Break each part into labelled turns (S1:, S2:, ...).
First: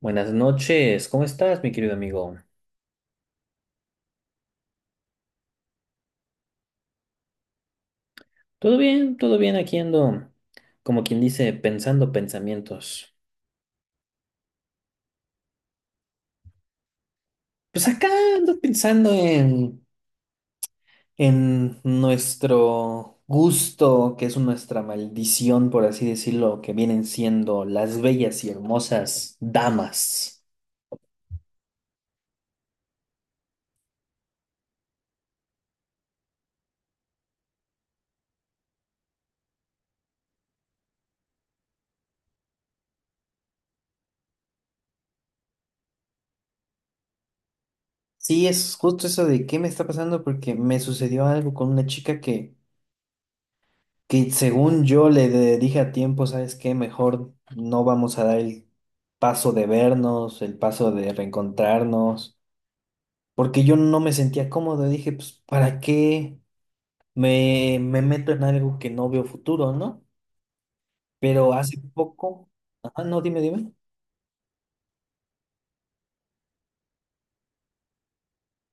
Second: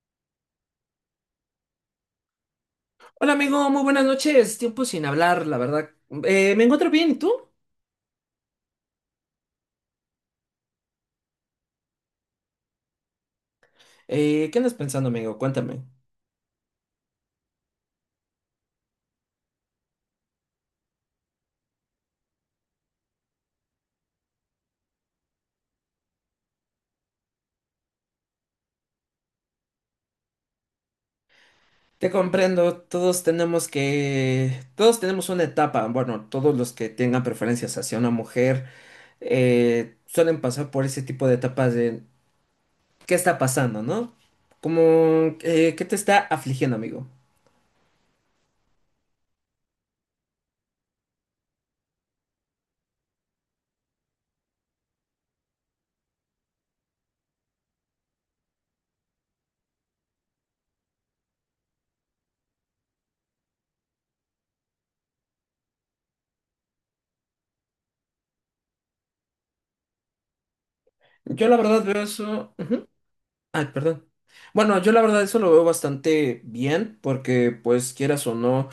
S1: Buenas noches, ¿cómo estás, mi querido amigo?
S2: Hola amigo, muy buenas noches. Tiempo sin hablar, la verdad. Me encuentro bien, ¿y tú?
S1: ¿Todo bien? ¿Todo bien? Aquí ando, como quien dice, pensando pensamientos.
S2: ¿Qué andas pensando, amigo? Cuéntame.
S1: Pues acá ando pensando en nuestro gusto, que es nuestra maldición, por así decirlo, que vienen siendo las bellas y hermosas damas.
S2: Te comprendo, todos tenemos que... Todos tenemos una etapa, bueno, todos los que tengan preferencias hacia una mujer suelen pasar por ese tipo de etapas de ¿qué está pasando, no? Como, ¿qué te está afligiendo, amigo?
S1: Sí, es justo eso de qué me está pasando porque me sucedió algo con una chica que según yo le dije a tiempo. ¿Sabes qué? Mejor no vamos a dar el paso de vernos, el paso de reencontrarnos, porque yo no me sentía cómodo. Dije, pues, ¿para qué me meto en algo que no veo futuro, no?
S2: Yo
S1: Pero
S2: la
S1: hace
S2: verdad veo
S1: poco,
S2: eso.
S1: ajá. No, dime,
S2: Ay,
S1: dime.
S2: perdón. Bueno, yo la verdad eso lo veo bastante bien porque pues quieras o no,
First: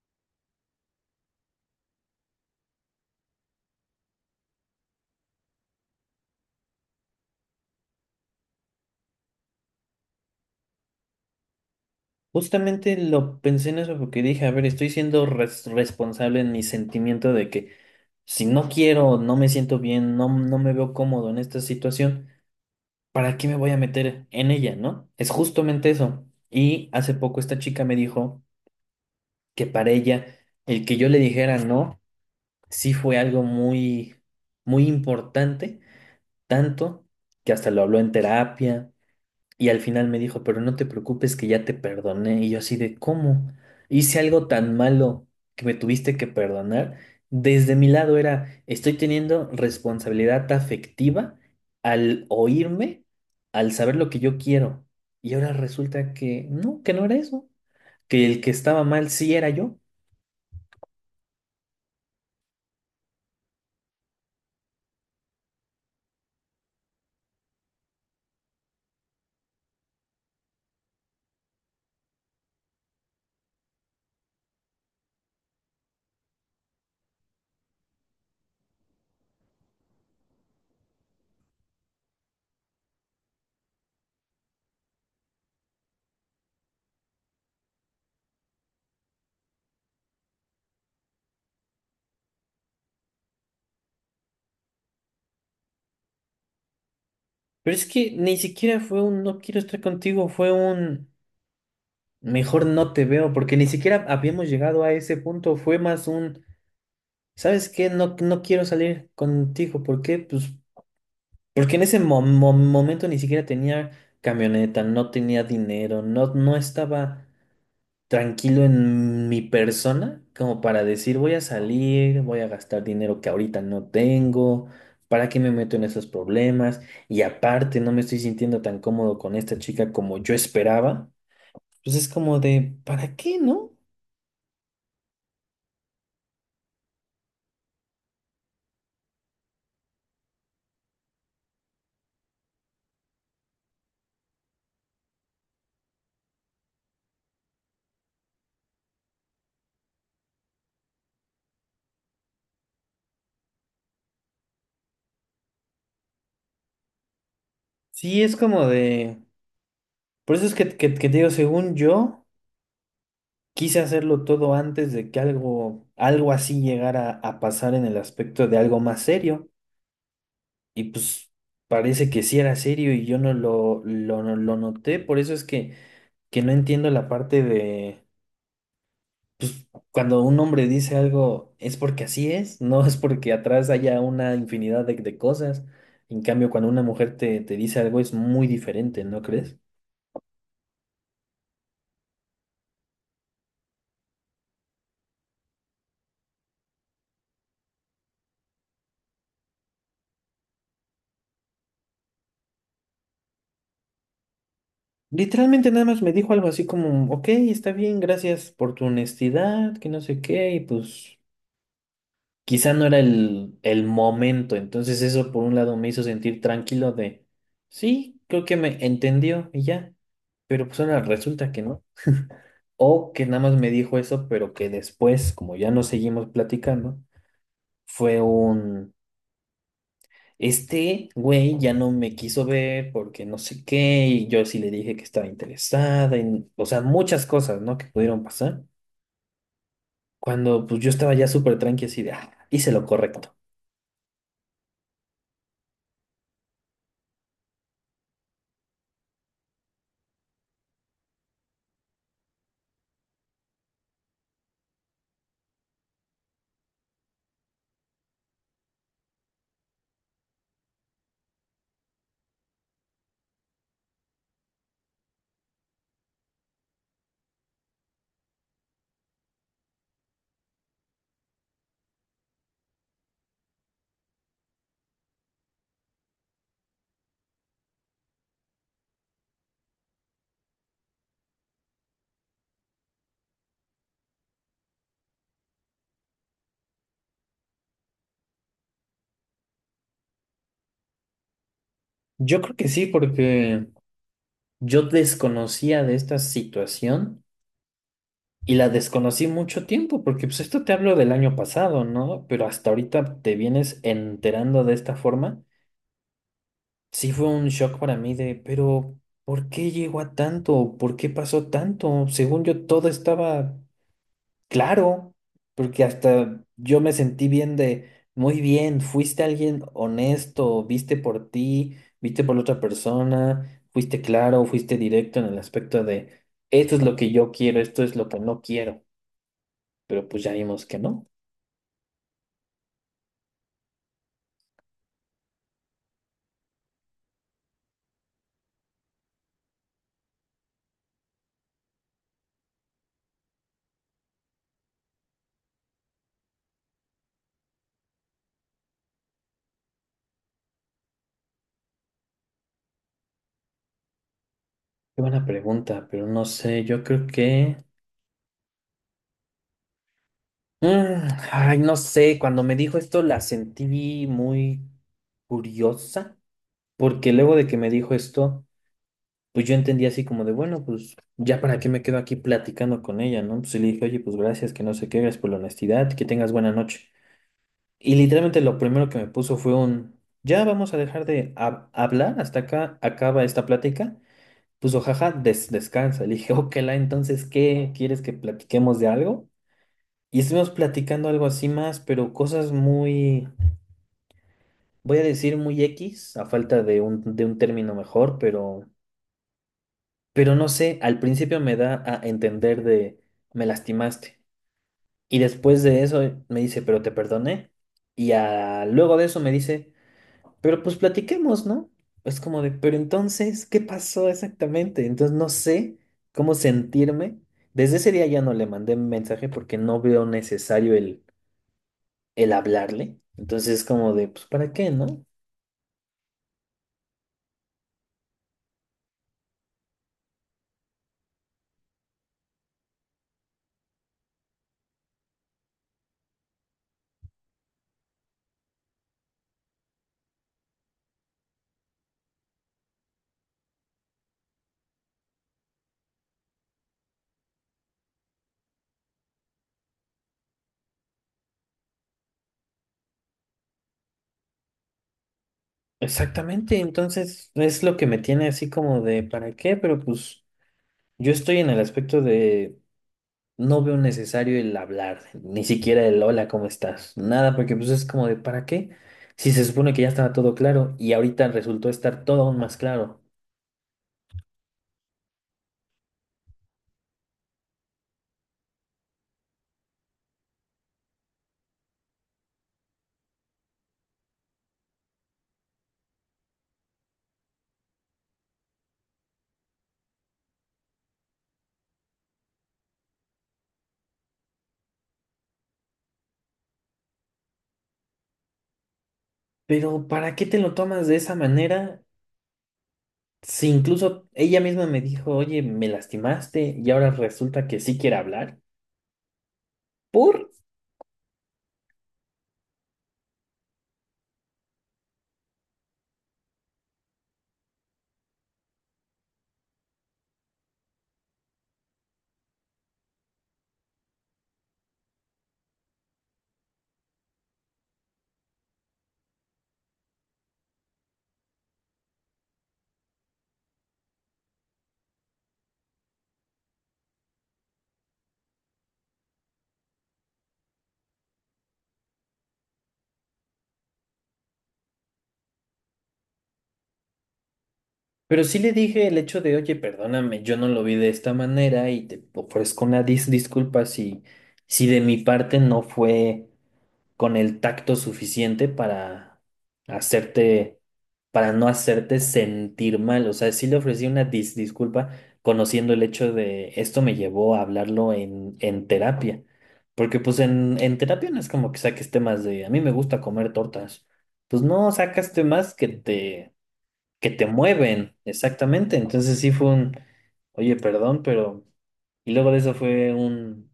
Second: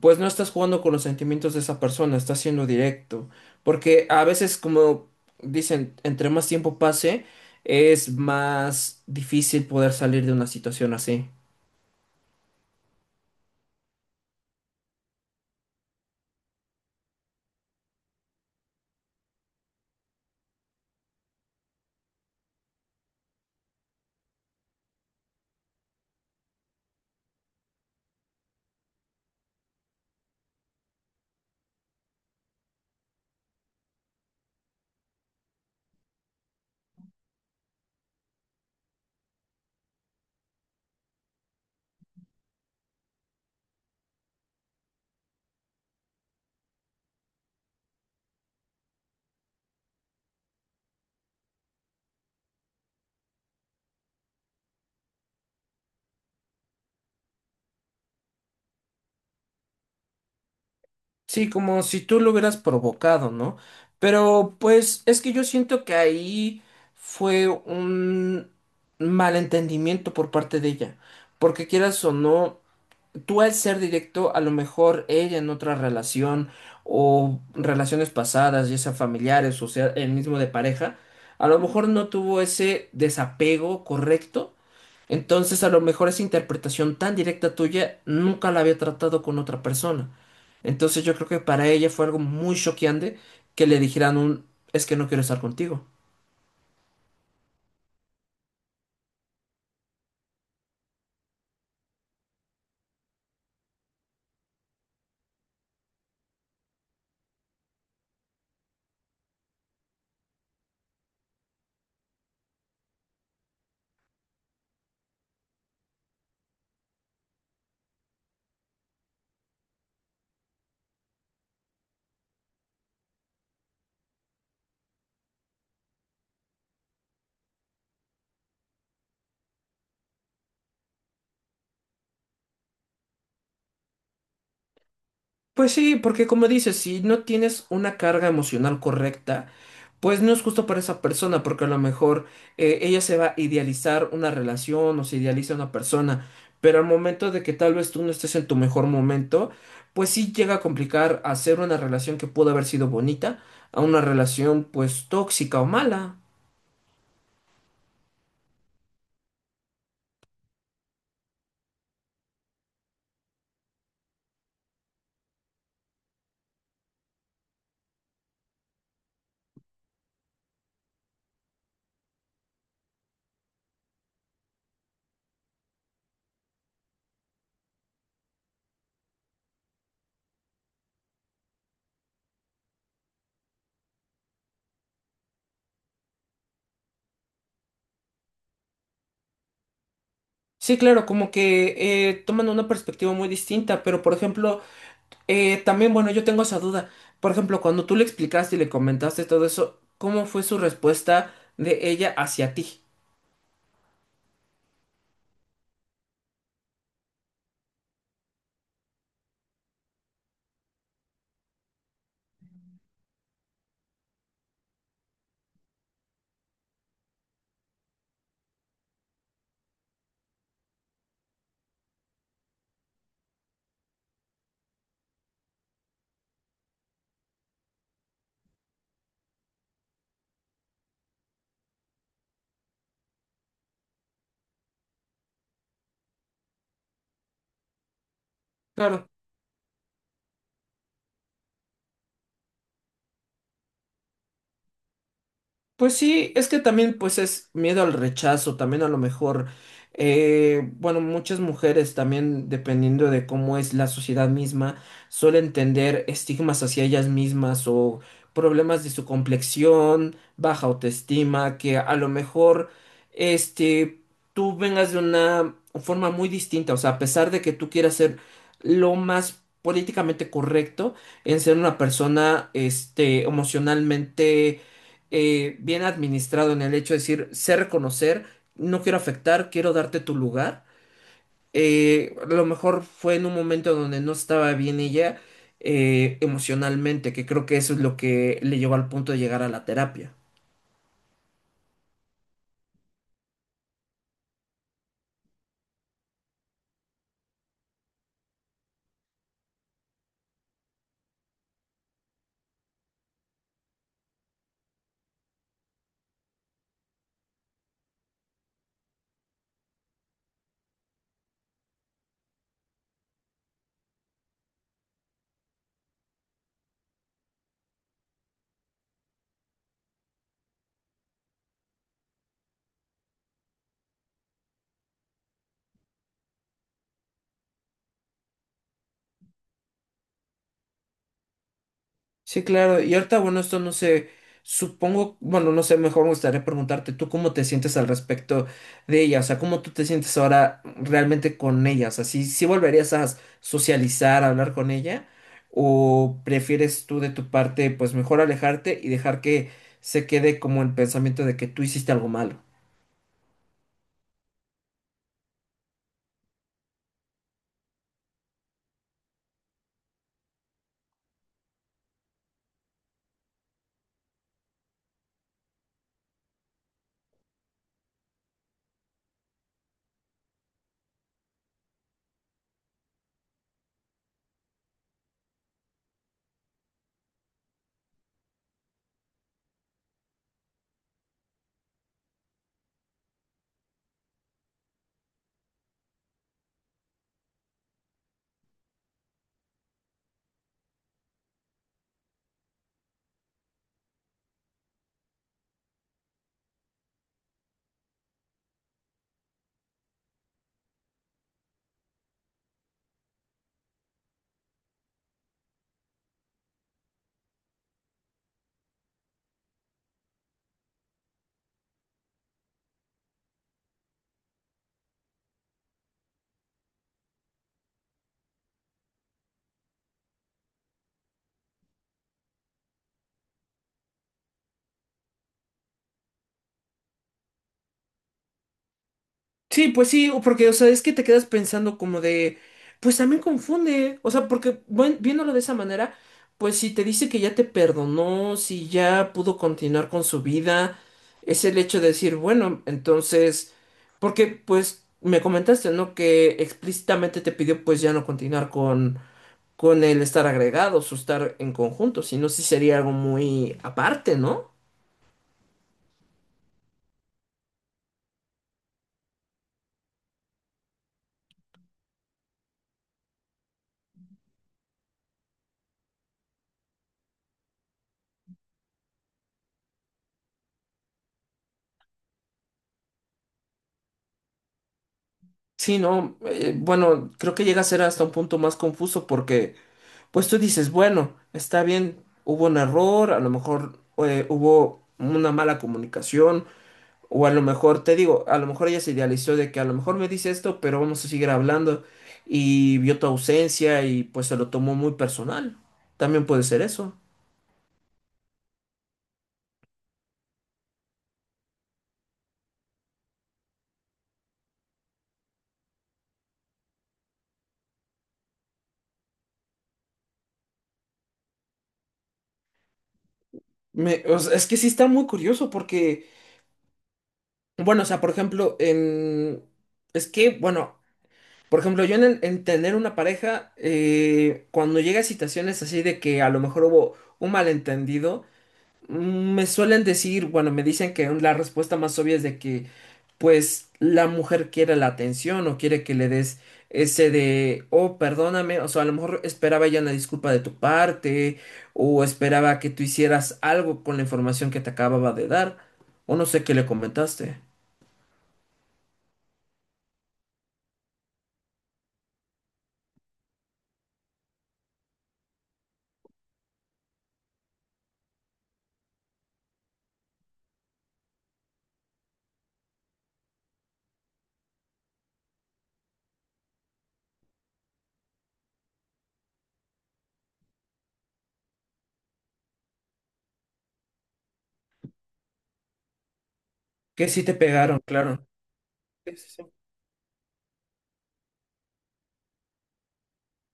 S2: pues no estás jugando con los sentimientos de esa persona, estás siendo directo. Porque a veces como dicen, entre más tiempo pase, es más difícil poder salir de una situación así.
S1: Justamente lo pensé en eso porque dije, a ver, estoy siendo responsable en mi sentimiento de que si no quiero, no me siento bien, no, no me veo cómodo en esta situación. ¿Para qué me voy a meter en ella, no? Es justamente eso. Y hace poco esta chica me dijo que para ella el que yo le dijera no sí fue algo muy, muy importante, tanto que hasta lo habló en terapia. Y al final me dijo, pero no te preocupes que ya te perdoné. Y yo así de, ¿cómo? Hice algo tan malo que me tuviste que perdonar. Desde mi lado era, estoy teniendo responsabilidad afectiva al oírme, al saber lo que yo quiero. Y ahora resulta que no era eso, que el que estaba mal sí era yo.
S2: Sí, como si tú lo hubieras provocado, ¿no? Pero pues es que yo siento que ahí fue un malentendimiento por parte de ella. Porque quieras o no, tú al ser directo, a lo mejor ella en otra relación o relaciones pasadas, ya sea familiares o sea el mismo de pareja, a lo mejor no tuvo ese desapego correcto. Entonces, a lo mejor esa interpretación tan directa tuya nunca la había tratado con otra persona. Entonces, yo creo que para ella fue algo muy choqueante que le dijeran un es que no quiero estar contigo.
S1: Pero es que ni siquiera fue un no quiero estar contigo, fue un mejor no te veo, porque ni siquiera habíamos llegado a ese punto, fue más un... ¿Sabes qué? No, no quiero salir contigo. ¿Por qué? Pues porque en ese momento ni siquiera tenía camioneta, no tenía dinero, no, no estaba tranquilo en mi persona como para decir voy a salir, voy a gastar dinero que ahorita no tengo. ¿Para qué me meto en esos problemas? Y aparte no me estoy sintiendo tan cómodo con esta chica como yo esperaba. Pues es como de, ¿para qué, no?
S2: Pues sí, porque como dices, si no tienes una carga emocional correcta, pues no es justo para esa persona, porque a lo mejor ella se va a idealizar una relación o se idealiza una persona, pero al momento de que tal vez tú no estés en tu mejor momento, pues sí llega a complicar hacer una relación que pudo haber sido bonita a una relación pues tóxica o mala.
S1: Sí, es como de... Por eso es que, que te digo, según yo... Quise hacerlo todo antes de que algo, algo así llegara a pasar en el aspecto de algo más serio. Y pues parece que sí era serio y yo no no lo noté. Por eso es que no entiendo la parte de cuando un hombre dice algo es porque así es, no es porque atrás haya una infinidad de cosas. En cambio, cuando una mujer te dice algo es muy diferente, ¿no crees?
S2: Sí, claro, como que toman una perspectiva muy distinta, pero por ejemplo... también, bueno, yo tengo esa duda. Por ejemplo, cuando tú le explicaste y le comentaste todo eso, ¿cómo fue su respuesta de ella hacia ti?
S1: Literalmente nada más me dijo algo así como, ok, está bien, gracias por tu honestidad, que no sé qué, y pues... quizá no era el momento. Entonces eso por un lado me hizo sentir tranquilo de, sí, creo que me entendió y ya. Pero pues ahora resulta que no. O que nada más me dijo eso, pero que después, como ya no seguimos platicando, fue un este güey ya no me quiso ver porque no sé qué, y yo sí le dije que estaba interesada, en, o sea, muchas cosas, ¿no? Que pudieron pasar. Cuando pues yo estaba ya súper tranqui así de, ah, hice lo correcto.
S2: Pues sí, es que también pues es miedo al rechazo, también a lo mejor, bueno, muchas mujeres también, dependiendo de cómo es la sociedad misma, suelen tender estigmas hacia ellas mismas o problemas de su complexión, baja autoestima, que a lo mejor, este, tú vengas de una forma muy distinta, o sea, a pesar de que tú quieras ser lo más políticamente correcto en ser una persona, este, emocionalmente bien administrado en el hecho de decir, sé reconocer, no quiero afectar, quiero darte tu lugar. A lo mejor fue en un momento donde no estaba bien ella emocionalmente, que creo que eso es lo que le llevó al punto de llegar a la terapia.
S1: Yo creo que sí, porque... Yo desconocía de esta situación y la desconocí mucho tiempo, porque pues esto te hablo del año pasado, ¿no? Pero hasta ahorita te vienes enterando de esta forma. Sí fue un shock para mí de, pero ¿por qué llegó a tanto? ¿Por qué pasó tanto? Según yo todo estaba claro, porque hasta yo me sentí bien de, muy bien, fuiste alguien honesto, viste por ti, viste por la otra persona, fuiste claro, fuiste directo en el aspecto de, esto es lo que yo quiero, esto es lo que no quiero, pero pues ya vimos que no.
S2: Sí, claro. Y ahorita, bueno, esto no sé, supongo, bueno, no sé, mejor me gustaría preguntarte tú cómo te sientes al respecto de ella, o sea, cómo tú te sientes ahora realmente con ella, o sea, si, si volverías a socializar, a hablar con ella, o prefieres tú de tu parte, pues mejor alejarte y dejar que se quede como el pensamiento de que tú hiciste algo malo.
S1: Qué buena pregunta, pero no sé, yo creo que... Mm, ay, no sé, cuando me dijo esto la sentí muy curiosa, porque luego de que me dijo esto... pues yo entendí así como de, bueno, pues ya para qué me quedo aquí platicando con ella, ¿no? Pues y le dije, oye, pues gracias, que no sé qué, gracias por la honestidad, que tengas buena noche. Y literalmente lo primero que me puso fue un, ya vamos a dejar de hablar, hasta acá acaba esta plática. Puso, jaja, descansa. Le dije, ok, la, entonces, ¿qué? ¿Quieres que platiquemos de algo? Y estuvimos platicando algo así más, pero cosas muy, voy a decir muy X, a falta de un término mejor, pero... Pero no sé, al principio me da a entender de me lastimaste. Y después de eso me dice, pero te perdoné. Y a- luego de eso me dice, pero pues platiquemos, ¿no? Es como de, pero entonces, ¿qué pasó exactamente? Entonces no sé cómo sentirme. Desde ese día ya no le mandé mensaje porque no veo necesario el hablarle. Entonces es como de, pues ¿para qué, no?
S2: Sí, pues sí, o porque, o sea, es que te quedas pensando como de, pues también confunde, o sea, porque buen- viéndolo de esa manera, pues si te dice que ya te perdonó, si ya pudo continuar con su vida, es el hecho de decir, bueno, entonces, porque pues me comentaste, ¿no? Que explícitamente te pidió pues ya no continuar con el estar agregados o estar en conjunto, sino sí sería algo muy aparte, ¿no?
S1: Exactamente, entonces es lo que me tiene así como de, ¿para qué? Pero pues... Yo estoy en el aspecto de no veo necesario el hablar, ni siquiera el hola, ¿cómo estás? Nada, porque pues es como de, ¿para qué? Si se supone que ya estaba todo claro y ahorita resultó estar todo aún más claro.
S2: Sí, no, bueno, creo que llega a ser hasta un punto más confuso porque... pues tú dices, bueno, está bien, hubo un error, a lo mejor hubo una mala comunicación, o a lo mejor, te digo, a lo mejor ella se idealizó de que a lo mejor me dice esto, pero vamos a seguir hablando, y vio tu ausencia y pues se lo tomó muy personal. También puede ser eso.
S1: Pero ¿para qué te lo tomas de esa manera? Si incluso ella misma me dijo, oye, me lastimaste y ahora resulta que sí quiere hablar. ¿Por?
S2: Me- o sea, es que sí está muy curioso porque, bueno, o sea, por ejemplo, en... Es que, bueno, por ejemplo, yo en, el- en tener una pareja, cuando llega a situaciones así de que a lo mejor hubo un malentendido, me suelen decir, bueno, me dicen que la respuesta más obvia es de que, pues, la mujer quiere la atención o quiere que le des ese de, oh, perdóname, o sea, a lo mejor esperaba ella una disculpa de tu parte o esperaba que tú hicieras algo con la información que te acababa de dar o no sé qué le comentaste.
S1: Pero sí le dije el hecho de, oye, perdóname, yo no lo vi de esta manera y te ofrezco una disculpa si, si de mi parte no fue con el tacto suficiente para hacerte, para no hacerte sentir mal. O sea, sí le ofrecí una disculpa conociendo el hecho de esto me llevó a hablarlo en terapia. Porque pues en terapia no es como que saques temas de a mí me gusta comer tortas. Pues no, sacas temas
S2: Que
S1: que
S2: sí
S1: te
S2: te pegaron,
S1: mueven,
S2: claro.
S1: exactamente.
S2: Sí,
S1: Entonces
S2: sí,
S1: sí
S2: sí.
S1: fue un, oye, perdón, pero... Y luego de eso fue un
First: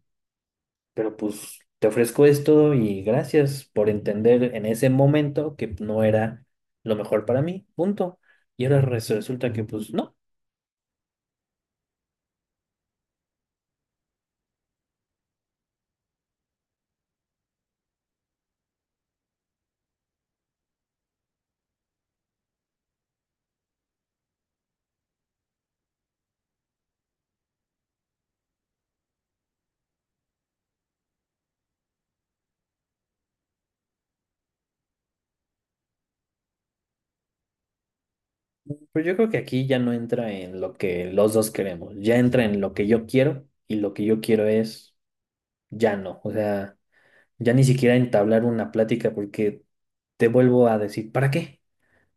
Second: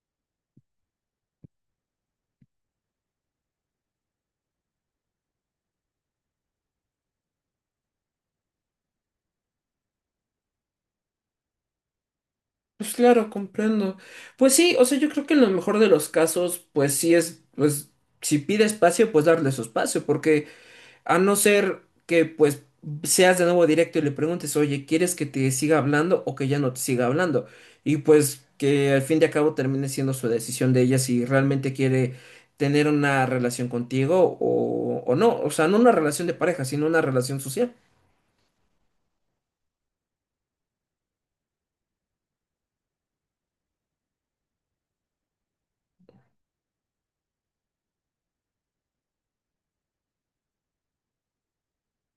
S1: pero pues te ofrezco esto y gracias por entender en ese momento que no era lo mejor para mí, punto. Y ahora resulta que pues no,
S2: Pues claro, comprendo. Pues sí, o sea, yo creo que en lo mejor de los casos, pues sí es, pues, si pide espacio, pues darle su espacio, porque... A no ser que pues seas de nuevo directo y le preguntes, oye, ¿quieres que te siga hablando o que ya no te siga hablando? Y pues que al fin de cabo termine siendo su decisión de ella si realmente quiere tener una relación contigo o no. O sea, no una relación de pareja, sino una relación social.
S1: pero yo creo que aquí ya no entra en lo que los dos queremos, ya entra en lo que yo quiero y lo que yo quiero es ya no, o sea, ya ni siquiera entablar una plática porque te vuelvo a decir, ¿para qué?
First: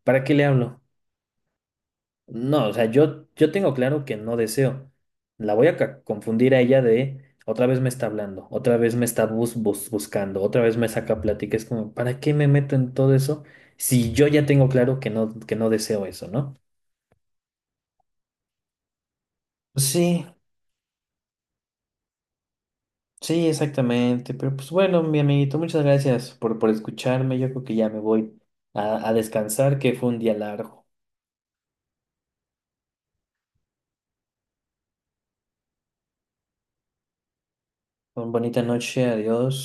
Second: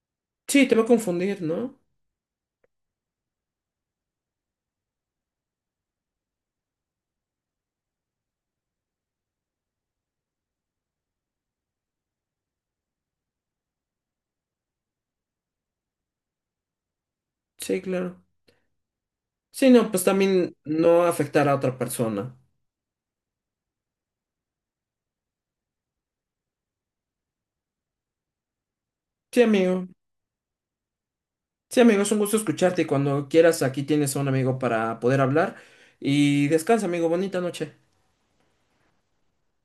S1: ¿Para qué le
S2: Sí, te
S1: hablo?
S2: va a confundir, ¿no?
S1: No, o sea, yo tengo claro que no deseo. La voy a confundir a ella de otra vez me está hablando, otra vez me está buscando, otra vez me saca plática. Es como, ¿para qué me meto en todo eso si yo ya tengo claro que no deseo eso, ¿no?
S2: Sí, claro. Sí, no, pues
S1: Sí,
S2: también no afectar a otra persona.
S1: sí, exactamente. Pero pues bueno, mi amiguito, muchas gracias por escucharme. Yo creo que ya me voy a
S2: Sí,
S1: descansar,
S2: amigo.
S1: que fue un día largo.
S2: Sí, amigo, es un gusto escucharte y cuando quieras aquí tienes a un amigo para poder hablar. Y descansa, amigo. Bonita noche.
S1: Una bonita noche, adiós.